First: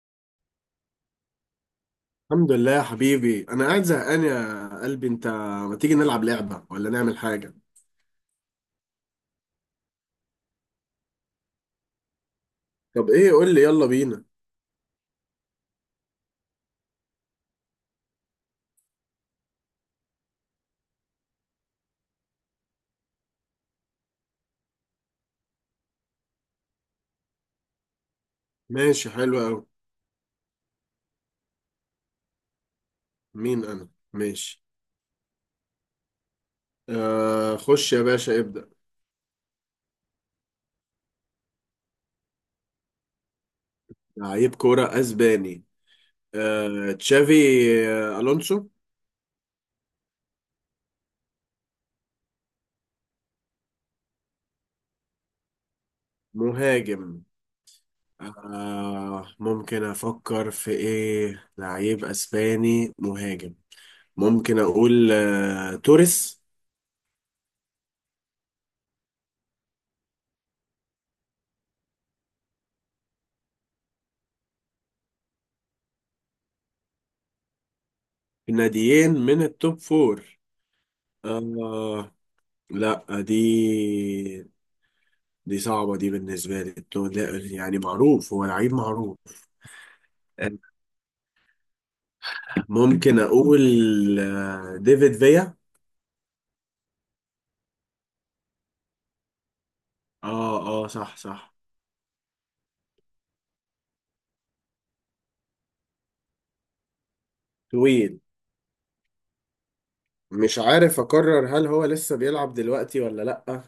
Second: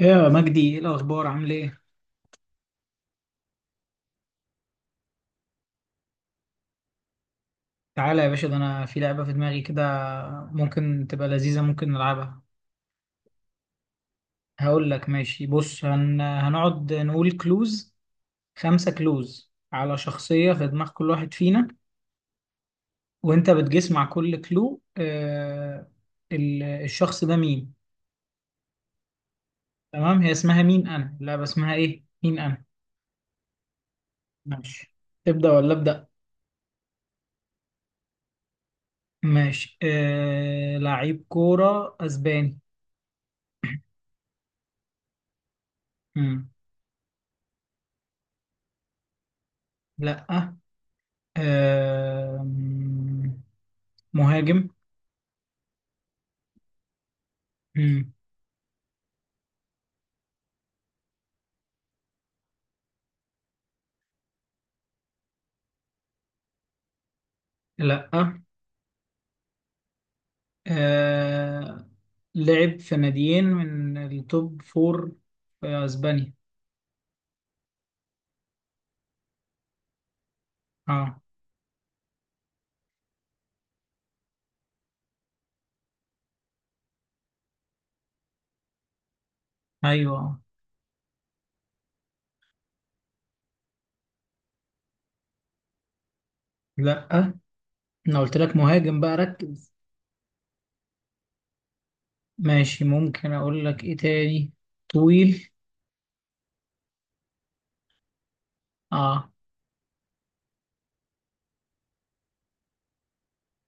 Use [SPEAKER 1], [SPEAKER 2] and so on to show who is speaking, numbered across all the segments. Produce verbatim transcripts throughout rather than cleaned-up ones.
[SPEAKER 1] ايه يا مجدي؟ ايه الاخبار؟ عامل ايه؟
[SPEAKER 2] الحمد لله يا حبيبي، انا قاعد زهقان يا قلبي انت. ما تيجي نلعب لعبة ولا نعمل حاجة؟
[SPEAKER 1] تعالى يا باشا، ده انا في لعبه في دماغي كده، ممكن تبقى لذيذه، ممكن نلعبها.
[SPEAKER 2] طب ايه، قول لي يلا بينا.
[SPEAKER 1] هقول لك. ماشي، بص، هن... هنقعد نقول كلوز. خمسه كلوز على شخصيه في دماغ كل واحد فينا، وانت بتجس مع كل كلو آه... ال... الشخص ده مين.
[SPEAKER 2] ماشي، حلو قوي.
[SPEAKER 1] تمام، هي اسمها مين انا، اللعبه اسمها ايه؟ مين انا.
[SPEAKER 2] مين انا، ماشي.
[SPEAKER 1] ماشي. تبدا ولا ابدا؟
[SPEAKER 2] آه، خش يا باشا، ابدأ.
[SPEAKER 1] ماشي، آه... لعيب كوره اسباني.
[SPEAKER 2] لعيب كورة اسباني.
[SPEAKER 1] مم.
[SPEAKER 2] آه تشافي. آه، الونسو.
[SPEAKER 1] لا. آم، مهاجم.
[SPEAKER 2] مهاجم.
[SPEAKER 1] مم.
[SPEAKER 2] آه ممكن افكر في ايه، لعيب اسباني مهاجم. ممكن اقول آه توريس.
[SPEAKER 1] لا. آه، لعب في ناديين من التوب فور في اسبانيا.
[SPEAKER 2] في ناديين من التوب فور.
[SPEAKER 1] اه.
[SPEAKER 2] آه لا. دي دي صعبة، دي بالنسبة لي تو- لا، يعني معروف، هو لعيب معروف.
[SPEAKER 1] ايوه.
[SPEAKER 2] ممكن أقول آه، ديفيد فيا.
[SPEAKER 1] لا، انا قلت لك مهاجم بقى، ركز.
[SPEAKER 2] اه اه، صح صح.
[SPEAKER 1] ماشي، ممكن اقول لك ايه تاني. طويل.
[SPEAKER 2] طويل.
[SPEAKER 1] اه.
[SPEAKER 2] مش عارف أقرر، هل هو لسه بيلعب دلوقتي ولا لأ،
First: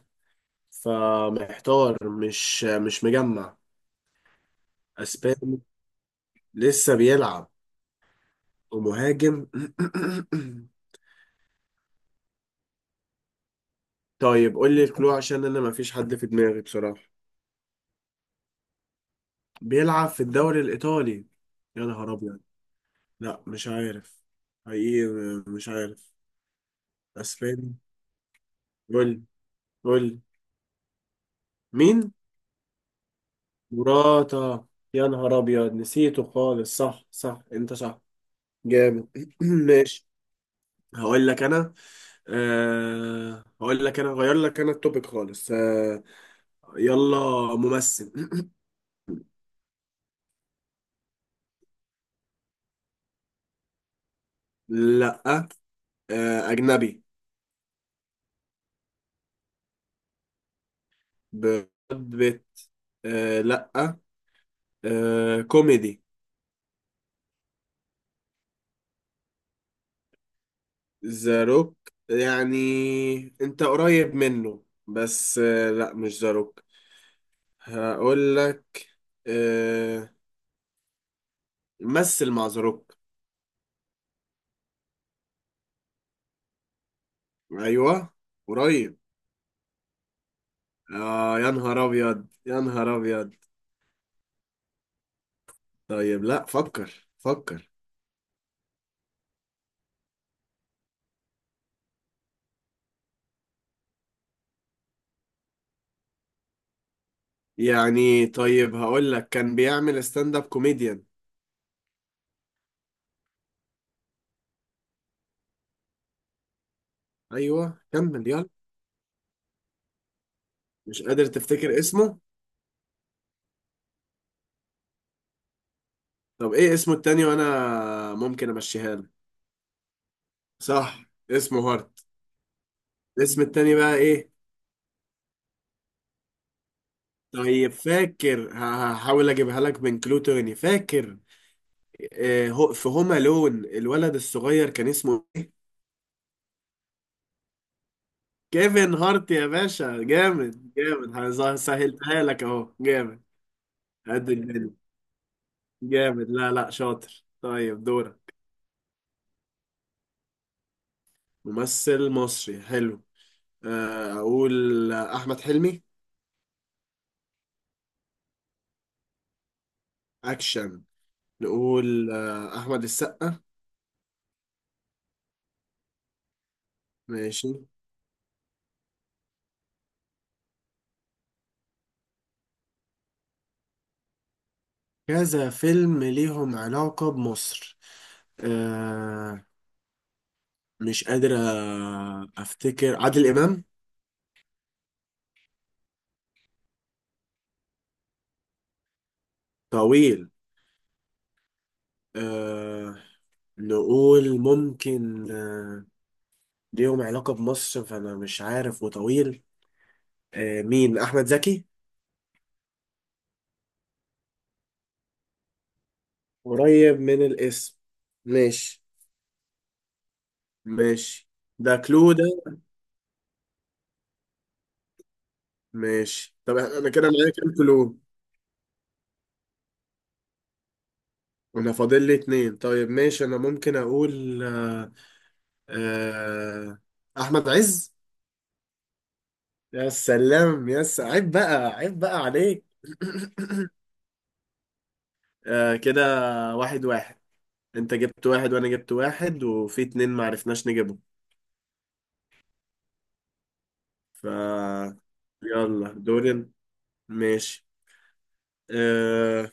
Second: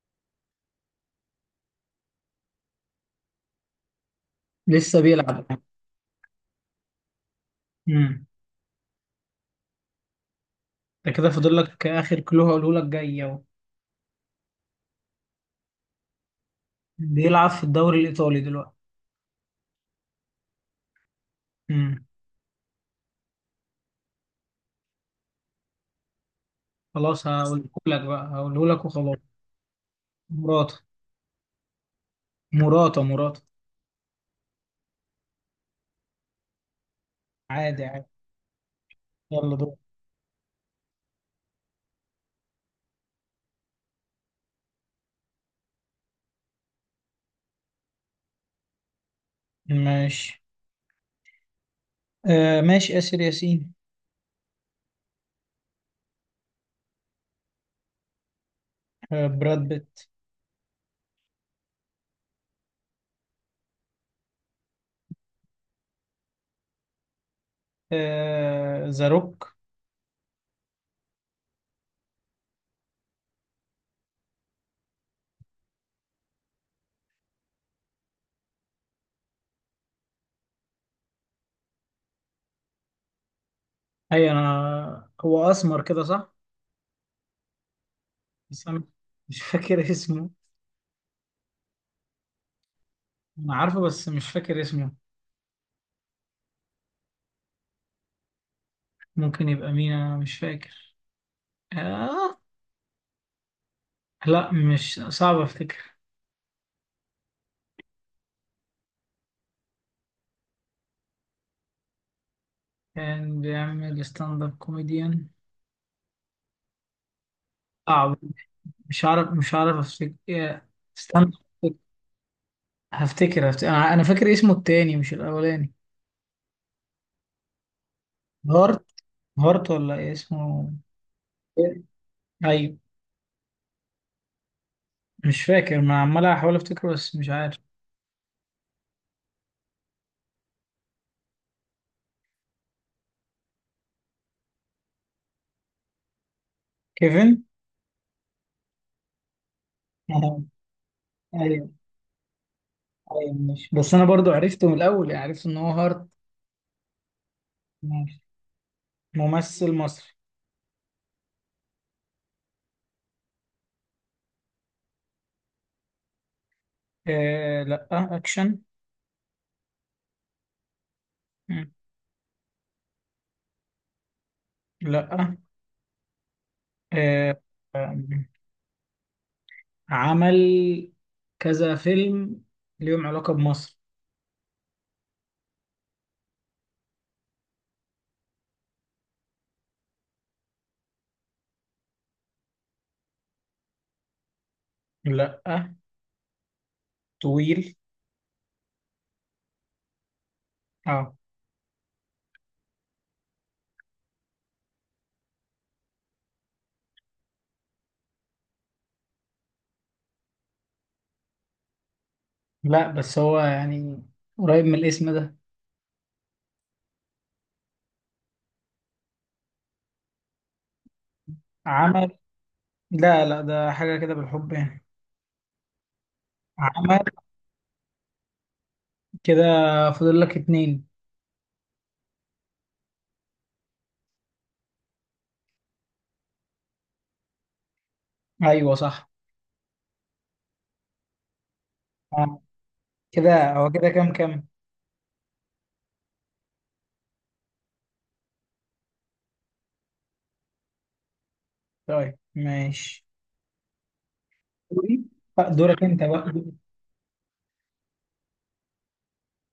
[SPEAKER 2] فمحتار مش مش مجمع.
[SPEAKER 1] لسه بيلعب.
[SPEAKER 2] أسباني، لسه بيلعب،
[SPEAKER 1] امم
[SPEAKER 2] ومهاجم.
[SPEAKER 1] ده كده فاضل لك اخر كلو هقوله لك، جاي اهو.
[SPEAKER 2] طيب قول لي الكلو، عشان أنا مفيش حد في دماغي بصراحة.
[SPEAKER 1] بيلعب في الدوري الايطالي دلوقتي.
[SPEAKER 2] بيلعب في الدوري الإيطالي. يا
[SPEAKER 1] امم
[SPEAKER 2] نهار أبيض، لا مش عارف، حقيقي مش عارف.
[SPEAKER 1] خلاص، هقوله
[SPEAKER 2] اسباني.
[SPEAKER 1] لك بقى، هقوله لك وخلاص.
[SPEAKER 2] قول قول.
[SPEAKER 1] مراته.
[SPEAKER 2] مين؟
[SPEAKER 1] مراته مراته.
[SPEAKER 2] مراتا. يا نهار ابيض، نسيته خالص، صح صح انت
[SPEAKER 1] عادي
[SPEAKER 2] صح.
[SPEAKER 1] عادي.
[SPEAKER 2] جامد.
[SPEAKER 1] يلا دور.
[SPEAKER 2] ماشي. هقول لك انا. أه هقول لك انا، غير لك انا التوبيك خالص أه يلا. ممثل.
[SPEAKER 1] ماشي، آه ماشي، آسر ياسين.
[SPEAKER 2] لا. أه اجنبي.
[SPEAKER 1] آه براد بيت.
[SPEAKER 2] ب- بت. أه لا. أه كوميدي.
[SPEAKER 1] آه ذا روك.
[SPEAKER 2] ذا روك. يعني انت قريب منه، بس آه، لا، مش ذا روك. هقول لك آه، مثل مع ذا روك.
[SPEAKER 1] اي، انا هو اسمر كده، صح؟
[SPEAKER 2] ايوه
[SPEAKER 1] بس انا
[SPEAKER 2] قريب.
[SPEAKER 1] مش فاكر اسمه.
[SPEAKER 2] اه، يا نهار ابيض يا نهار ابيض.
[SPEAKER 1] انا عارفه بس مش فاكر اسمه.
[SPEAKER 2] طيب لا، فكر فكر.
[SPEAKER 1] ممكن يبقى مين انا؟ مش فاكر. آه لا، مش صعب افتكر.
[SPEAKER 2] يعني طيب، هقول لك كان بيعمل ستاند اب كوميديان.
[SPEAKER 1] كان بيعمل ستاند اب كوميديان.
[SPEAKER 2] ايوه
[SPEAKER 1] صعب.
[SPEAKER 2] كمل يلا.
[SPEAKER 1] مش عارف مش عارف افتكر. آه،
[SPEAKER 2] مش
[SPEAKER 1] استنى
[SPEAKER 2] قادر
[SPEAKER 1] هفتكر.
[SPEAKER 2] تفتكر اسمه.
[SPEAKER 1] هفتكر هفتكر. انا أنا فاكر اسمه التاني مش الاولاني.
[SPEAKER 2] طب ايه اسمه التاني، وانا ممكن
[SPEAKER 1] هارت.
[SPEAKER 2] امشيها لك.
[SPEAKER 1] هارت ولا إيه اسمه؟
[SPEAKER 2] صح، اسمه هارت.
[SPEAKER 1] ايوه.
[SPEAKER 2] الاسم التاني بقى ايه؟
[SPEAKER 1] مش فاكر، ما عمال احاول افتكره بس مش عارف.
[SPEAKER 2] طيب فاكر، ه- هحاول اجيبها لك من كلو تاني، فاكر آه، هو- في هوم لون الولد الصغير كان اسمه.
[SPEAKER 1] كيفن.
[SPEAKER 2] كيفن هارت يا باشا،
[SPEAKER 1] آه،
[SPEAKER 2] جامد جامد، هز-
[SPEAKER 1] ايوه.
[SPEAKER 2] سهلتها لك اهو، جامد.
[SPEAKER 1] ايوه، مش بس انا
[SPEAKER 2] قد
[SPEAKER 1] برضو عرفته من
[SPEAKER 2] الدنيا،
[SPEAKER 1] الاول، يعني عرفت ان هو هارت.
[SPEAKER 2] جامد. لا لا، شاطر، طيب
[SPEAKER 1] ماشي.
[SPEAKER 2] دورك.
[SPEAKER 1] ممثل مصري.
[SPEAKER 2] ممثل مصري، حلو. آه، اقول احمد حلمي.
[SPEAKER 1] آه لا. اكشن.
[SPEAKER 2] اكشن.
[SPEAKER 1] مم.
[SPEAKER 2] نقول آه، احمد السقا.
[SPEAKER 1] لا. آه
[SPEAKER 2] ماشي.
[SPEAKER 1] آم، عمل كذا فيلم ليهم علاقة بمصر.
[SPEAKER 2] كذا فيلم ليهم علاقة بمصر. آه، مش قادر أ- افتكر، عادل امام.
[SPEAKER 1] لا. طويل.
[SPEAKER 2] طويل.
[SPEAKER 1] اه.
[SPEAKER 2] أه نقول ممكن أه ليهم علاقة بمصر، فانا مش عارف، وطويل. أه مين، احمد زكي.
[SPEAKER 1] لا، بس هو يعني قريب من الاسم ده.
[SPEAKER 2] قريب من الاسم. ماشي ماشي. ده كلو
[SPEAKER 1] عمل.
[SPEAKER 2] ده.
[SPEAKER 1] لا لا، ده حاجة كده بالحب يعني.
[SPEAKER 2] ماشي، طب انا
[SPEAKER 1] عمل
[SPEAKER 2] كده معايا كام كلو؟
[SPEAKER 1] كده. فاضل لك اتنين.
[SPEAKER 2] انا فاضل لي اتنين، طيب ماشي، انا ممكن اقول أه أه احمد عز.
[SPEAKER 1] ايوه صح.
[SPEAKER 2] يا سلام، يا س- عيب بقى، عيب بقى
[SPEAKER 1] آه.
[SPEAKER 2] عليك.
[SPEAKER 1] كده هو كده؟ كام كام.
[SPEAKER 2] آه كده، واحد واحد. انت جبت واحد، وانا جبت واحد، وفي اتنين معرفناش نجيبهم.
[SPEAKER 1] طيب ماشي.
[SPEAKER 2] ف،
[SPEAKER 1] دوري. آه، دورك
[SPEAKER 2] يلا
[SPEAKER 1] انت بقى.
[SPEAKER 2] دورين. ماشي آه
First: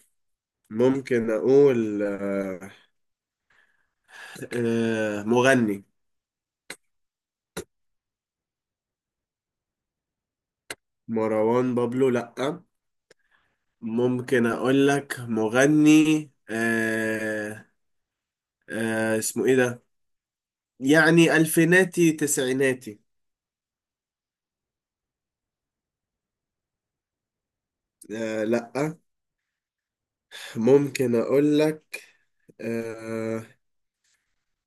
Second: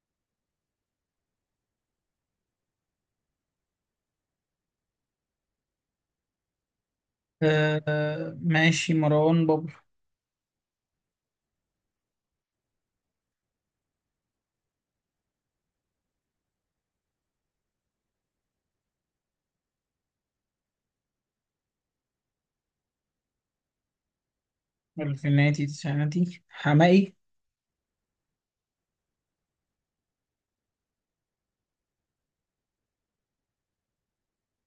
[SPEAKER 2] ممكن اقول آه آه مغني.
[SPEAKER 1] آه ماشي، مروان بابلو.
[SPEAKER 2] مروان بابلو، لأ. ممكن اقول لك، مغني آه آه اسمه ايه ده، يعني الفيناتي تسعيناتي.
[SPEAKER 1] الفيناتي تسعيناتي حمائي؟
[SPEAKER 2] آه لأ. ممكن اقول لك آه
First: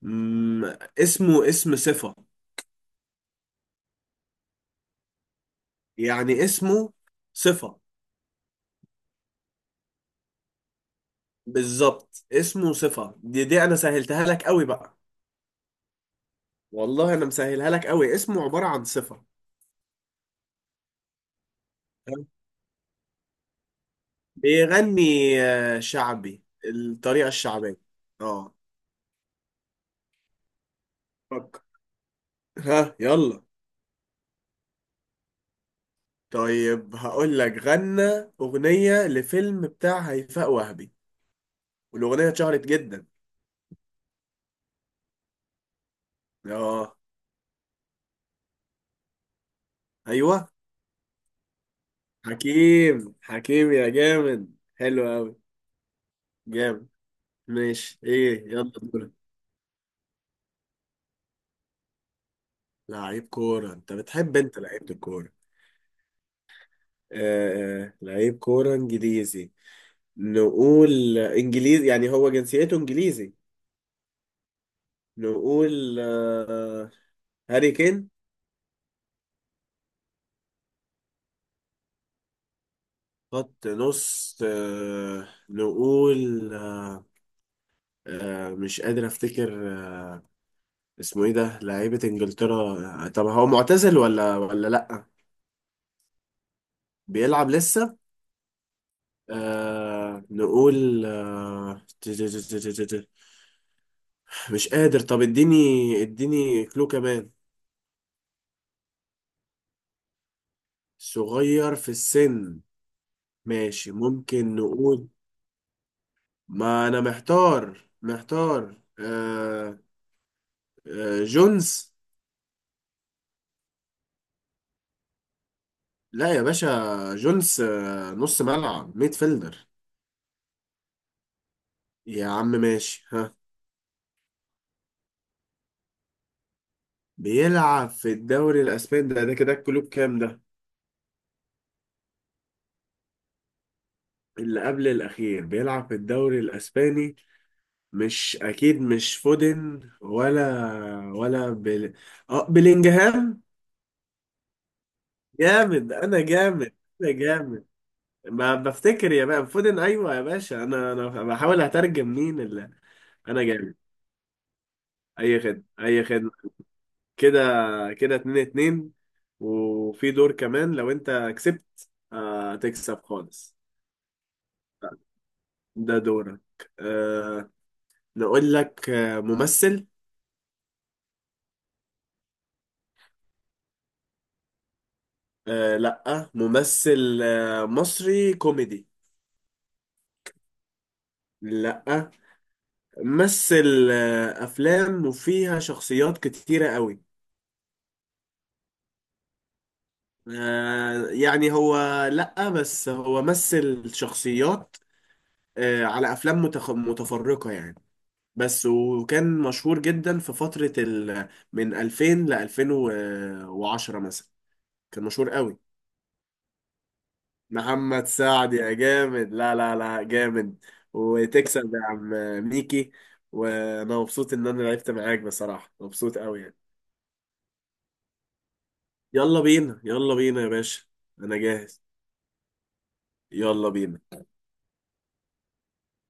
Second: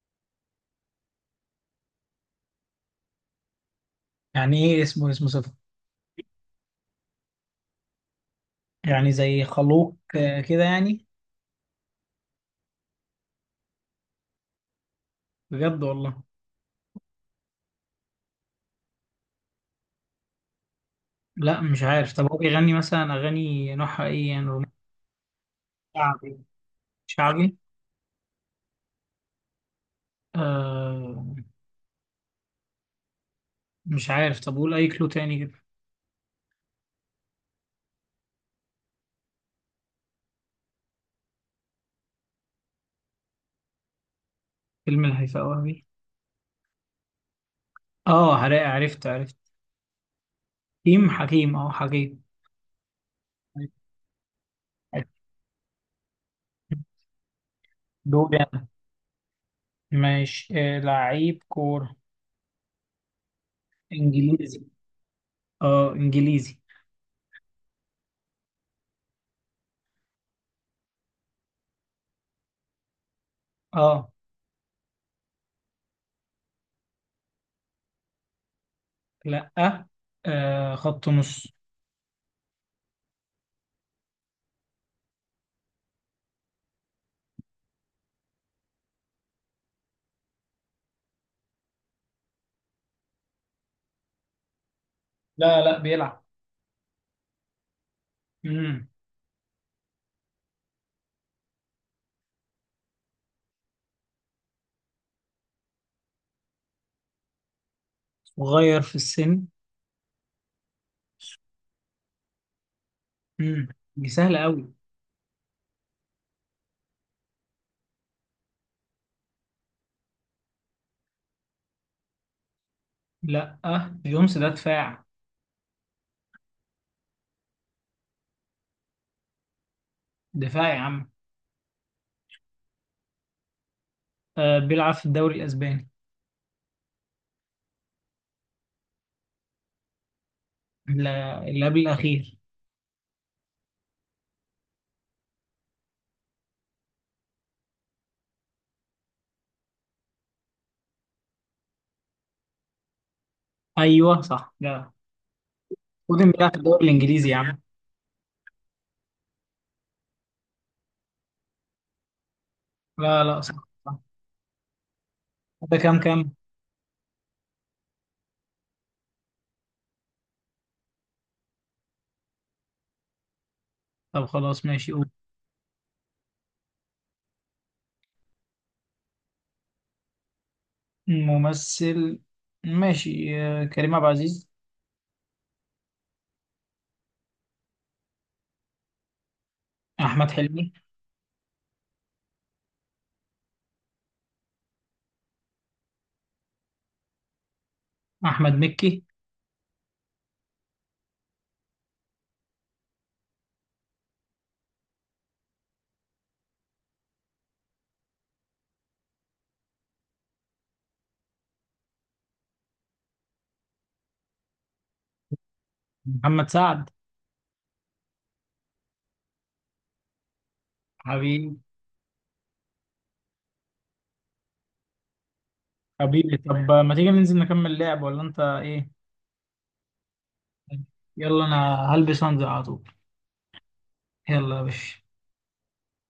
[SPEAKER 2] مم، اسمه اسم صفة.
[SPEAKER 1] يعني ايه اسمه اسمه صفر؟
[SPEAKER 2] يعني اسمه صفة.
[SPEAKER 1] يعني زي خلوق آه كده يعني.
[SPEAKER 2] بالظبط، اسمه صفة، دي دي انا سهلتها لك قوي بقى.
[SPEAKER 1] بجد والله.
[SPEAKER 2] والله انا مسهلها لك قوي، اسمه عبارة عن صفة.
[SPEAKER 1] لا، مش عارف.
[SPEAKER 2] تمام؟
[SPEAKER 1] طب هو بيغني مثلا اغاني نوعها ايه؟ يعني رومانسي.
[SPEAKER 2] بيغني آه،
[SPEAKER 1] شعبي.
[SPEAKER 2] شعبي، الطريقة
[SPEAKER 1] شعبي.
[SPEAKER 2] الشعبية. اه.
[SPEAKER 1] آه.
[SPEAKER 2] فكر، ها يلا.
[SPEAKER 1] مش عارف. طب قول اي كلو تاني كده.
[SPEAKER 2] طيب هقول لك، غنى أغنية لفيلم بتاع هيفاء وهبي، والأغنية اتشهرت جدا.
[SPEAKER 1] فيلم الهيفاء وهبي.
[SPEAKER 2] اه.
[SPEAKER 1] اه، عرفت عرفت عرفت.
[SPEAKER 2] ايوه
[SPEAKER 1] حكيم. حكيم، اه، حكيم.
[SPEAKER 2] حكيم، حكيم يا جامد، حلو قوي، جامد. ماشي
[SPEAKER 1] دوري
[SPEAKER 2] ايه،
[SPEAKER 1] أنا.
[SPEAKER 2] يلا دورك.
[SPEAKER 1] ماشي، آه لعيب كورة
[SPEAKER 2] لعيب كورة، انت بتحب انت
[SPEAKER 1] انجليزي.
[SPEAKER 2] لعيبة الكورة.
[SPEAKER 1] اه، انجليزي.
[SPEAKER 2] آه آه، لعيب كورة انجليزي. نقول آه، انجليزي، يعني هو جنسيته انجليزي.
[SPEAKER 1] اه.
[SPEAKER 2] نقول آه هاري كين.
[SPEAKER 1] لا. آه خط نص.
[SPEAKER 2] خط نص آه نقول آه آه مش قادر افتكر آه اسمه ايه ده، لعيبة انجلترا. آه، طب هو معتزل ولا ولا لأ؟
[SPEAKER 1] لا لا، بيلعب.
[SPEAKER 2] بيلعب لسه.
[SPEAKER 1] امم.
[SPEAKER 2] آه نقول آه مش قادر، طب اديني اديني كلو كمان.
[SPEAKER 1] صغير في السن.
[SPEAKER 2] صغير في السن.
[SPEAKER 1] امم.
[SPEAKER 2] ماشي
[SPEAKER 1] دي سهلة
[SPEAKER 2] ممكن
[SPEAKER 1] قوي.
[SPEAKER 2] نقول، ما انا محتار محتار آه آه جونز.
[SPEAKER 1] لا، جونس ده دفاع.
[SPEAKER 2] لا يا باشا، جونز آه نص ملعب، ميد فيلدر.
[SPEAKER 1] دفاع يا عم.
[SPEAKER 2] يا عم، ماشي ها.
[SPEAKER 1] آه بيلعب في الدوري الاسباني.
[SPEAKER 2] بيلعب في الدوري الاسباني، ده ده كده الكلوب كام ده؟
[SPEAKER 1] لا، اللي قبل الاخير.
[SPEAKER 2] اللي قبل الاخير، بيلعب في الدوري الاسباني. مش اكيد، مش فودن، ولا ولا بل... اه بلينجهام.
[SPEAKER 1] ايوه صح. لا.
[SPEAKER 2] جامد، انا
[SPEAKER 1] ودن بيلعب في
[SPEAKER 2] جامد.
[SPEAKER 1] الدوري
[SPEAKER 2] انا
[SPEAKER 1] الانجليزي يا عم.
[SPEAKER 2] جامد. ما بفتكر يا باشا، فودن، ايوه يا باشا، انا انا بحاول اترجم مين اللي.
[SPEAKER 1] لا لا.
[SPEAKER 2] انا
[SPEAKER 1] صح
[SPEAKER 2] جامد.
[SPEAKER 1] صح.
[SPEAKER 2] اي خدمه
[SPEAKER 1] ده كام
[SPEAKER 2] اي خدمه.
[SPEAKER 1] كام.
[SPEAKER 2] كده كده، اتنين اتنين. وفي دور كمان، لو انت كسبت آه تكسب خالص.
[SPEAKER 1] طب خلاص، ماشي، قول.
[SPEAKER 2] ده دورك. آه نقول لك آه ممثل.
[SPEAKER 1] ممثل. ماشي، آه كريم عبد العزيز.
[SPEAKER 2] آه لا، ممثل آه مصري كوميدي.
[SPEAKER 1] احمد حلمي.
[SPEAKER 2] لا. مثل آه افلام وفيها شخصيات كتيرة قوي.
[SPEAKER 1] احمد مكي.
[SPEAKER 2] آه، يعني هو، لأ، بس هو مثل شخصيات آه، على أفلام متخ- متفرقة يعني. بس وكان مشهور جدا في فترة ال من ألفين ل ألفين وعشرة مثلا، كان مشهور قوي.
[SPEAKER 1] محمد سعد.
[SPEAKER 2] محمد سعد، يا جامد، لا لا لا، جامد.
[SPEAKER 1] حبيبي.
[SPEAKER 2] وتكسب يا عم. ميكي. وأنا مبسوط إن أنا لعبت معاك بصراحة، مبسوط
[SPEAKER 1] حبيبي،
[SPEAKER 2] قوي يعني.
[SPEAKER 1] طب ما تيجي ننزل نكمل لعب ولا انت ايه؟
[SPEAKER 2] يلا بينا يلا بينا يا باشا. أنا
[SPEAKER 1] يلا انا.
[SPEAKER 2] جاهز.
[SPEAKER 1] هلبس وانزل على طول.
[SPEAKER 2] يلا بينا.
[SPEAKER 1] يلا يا باشا.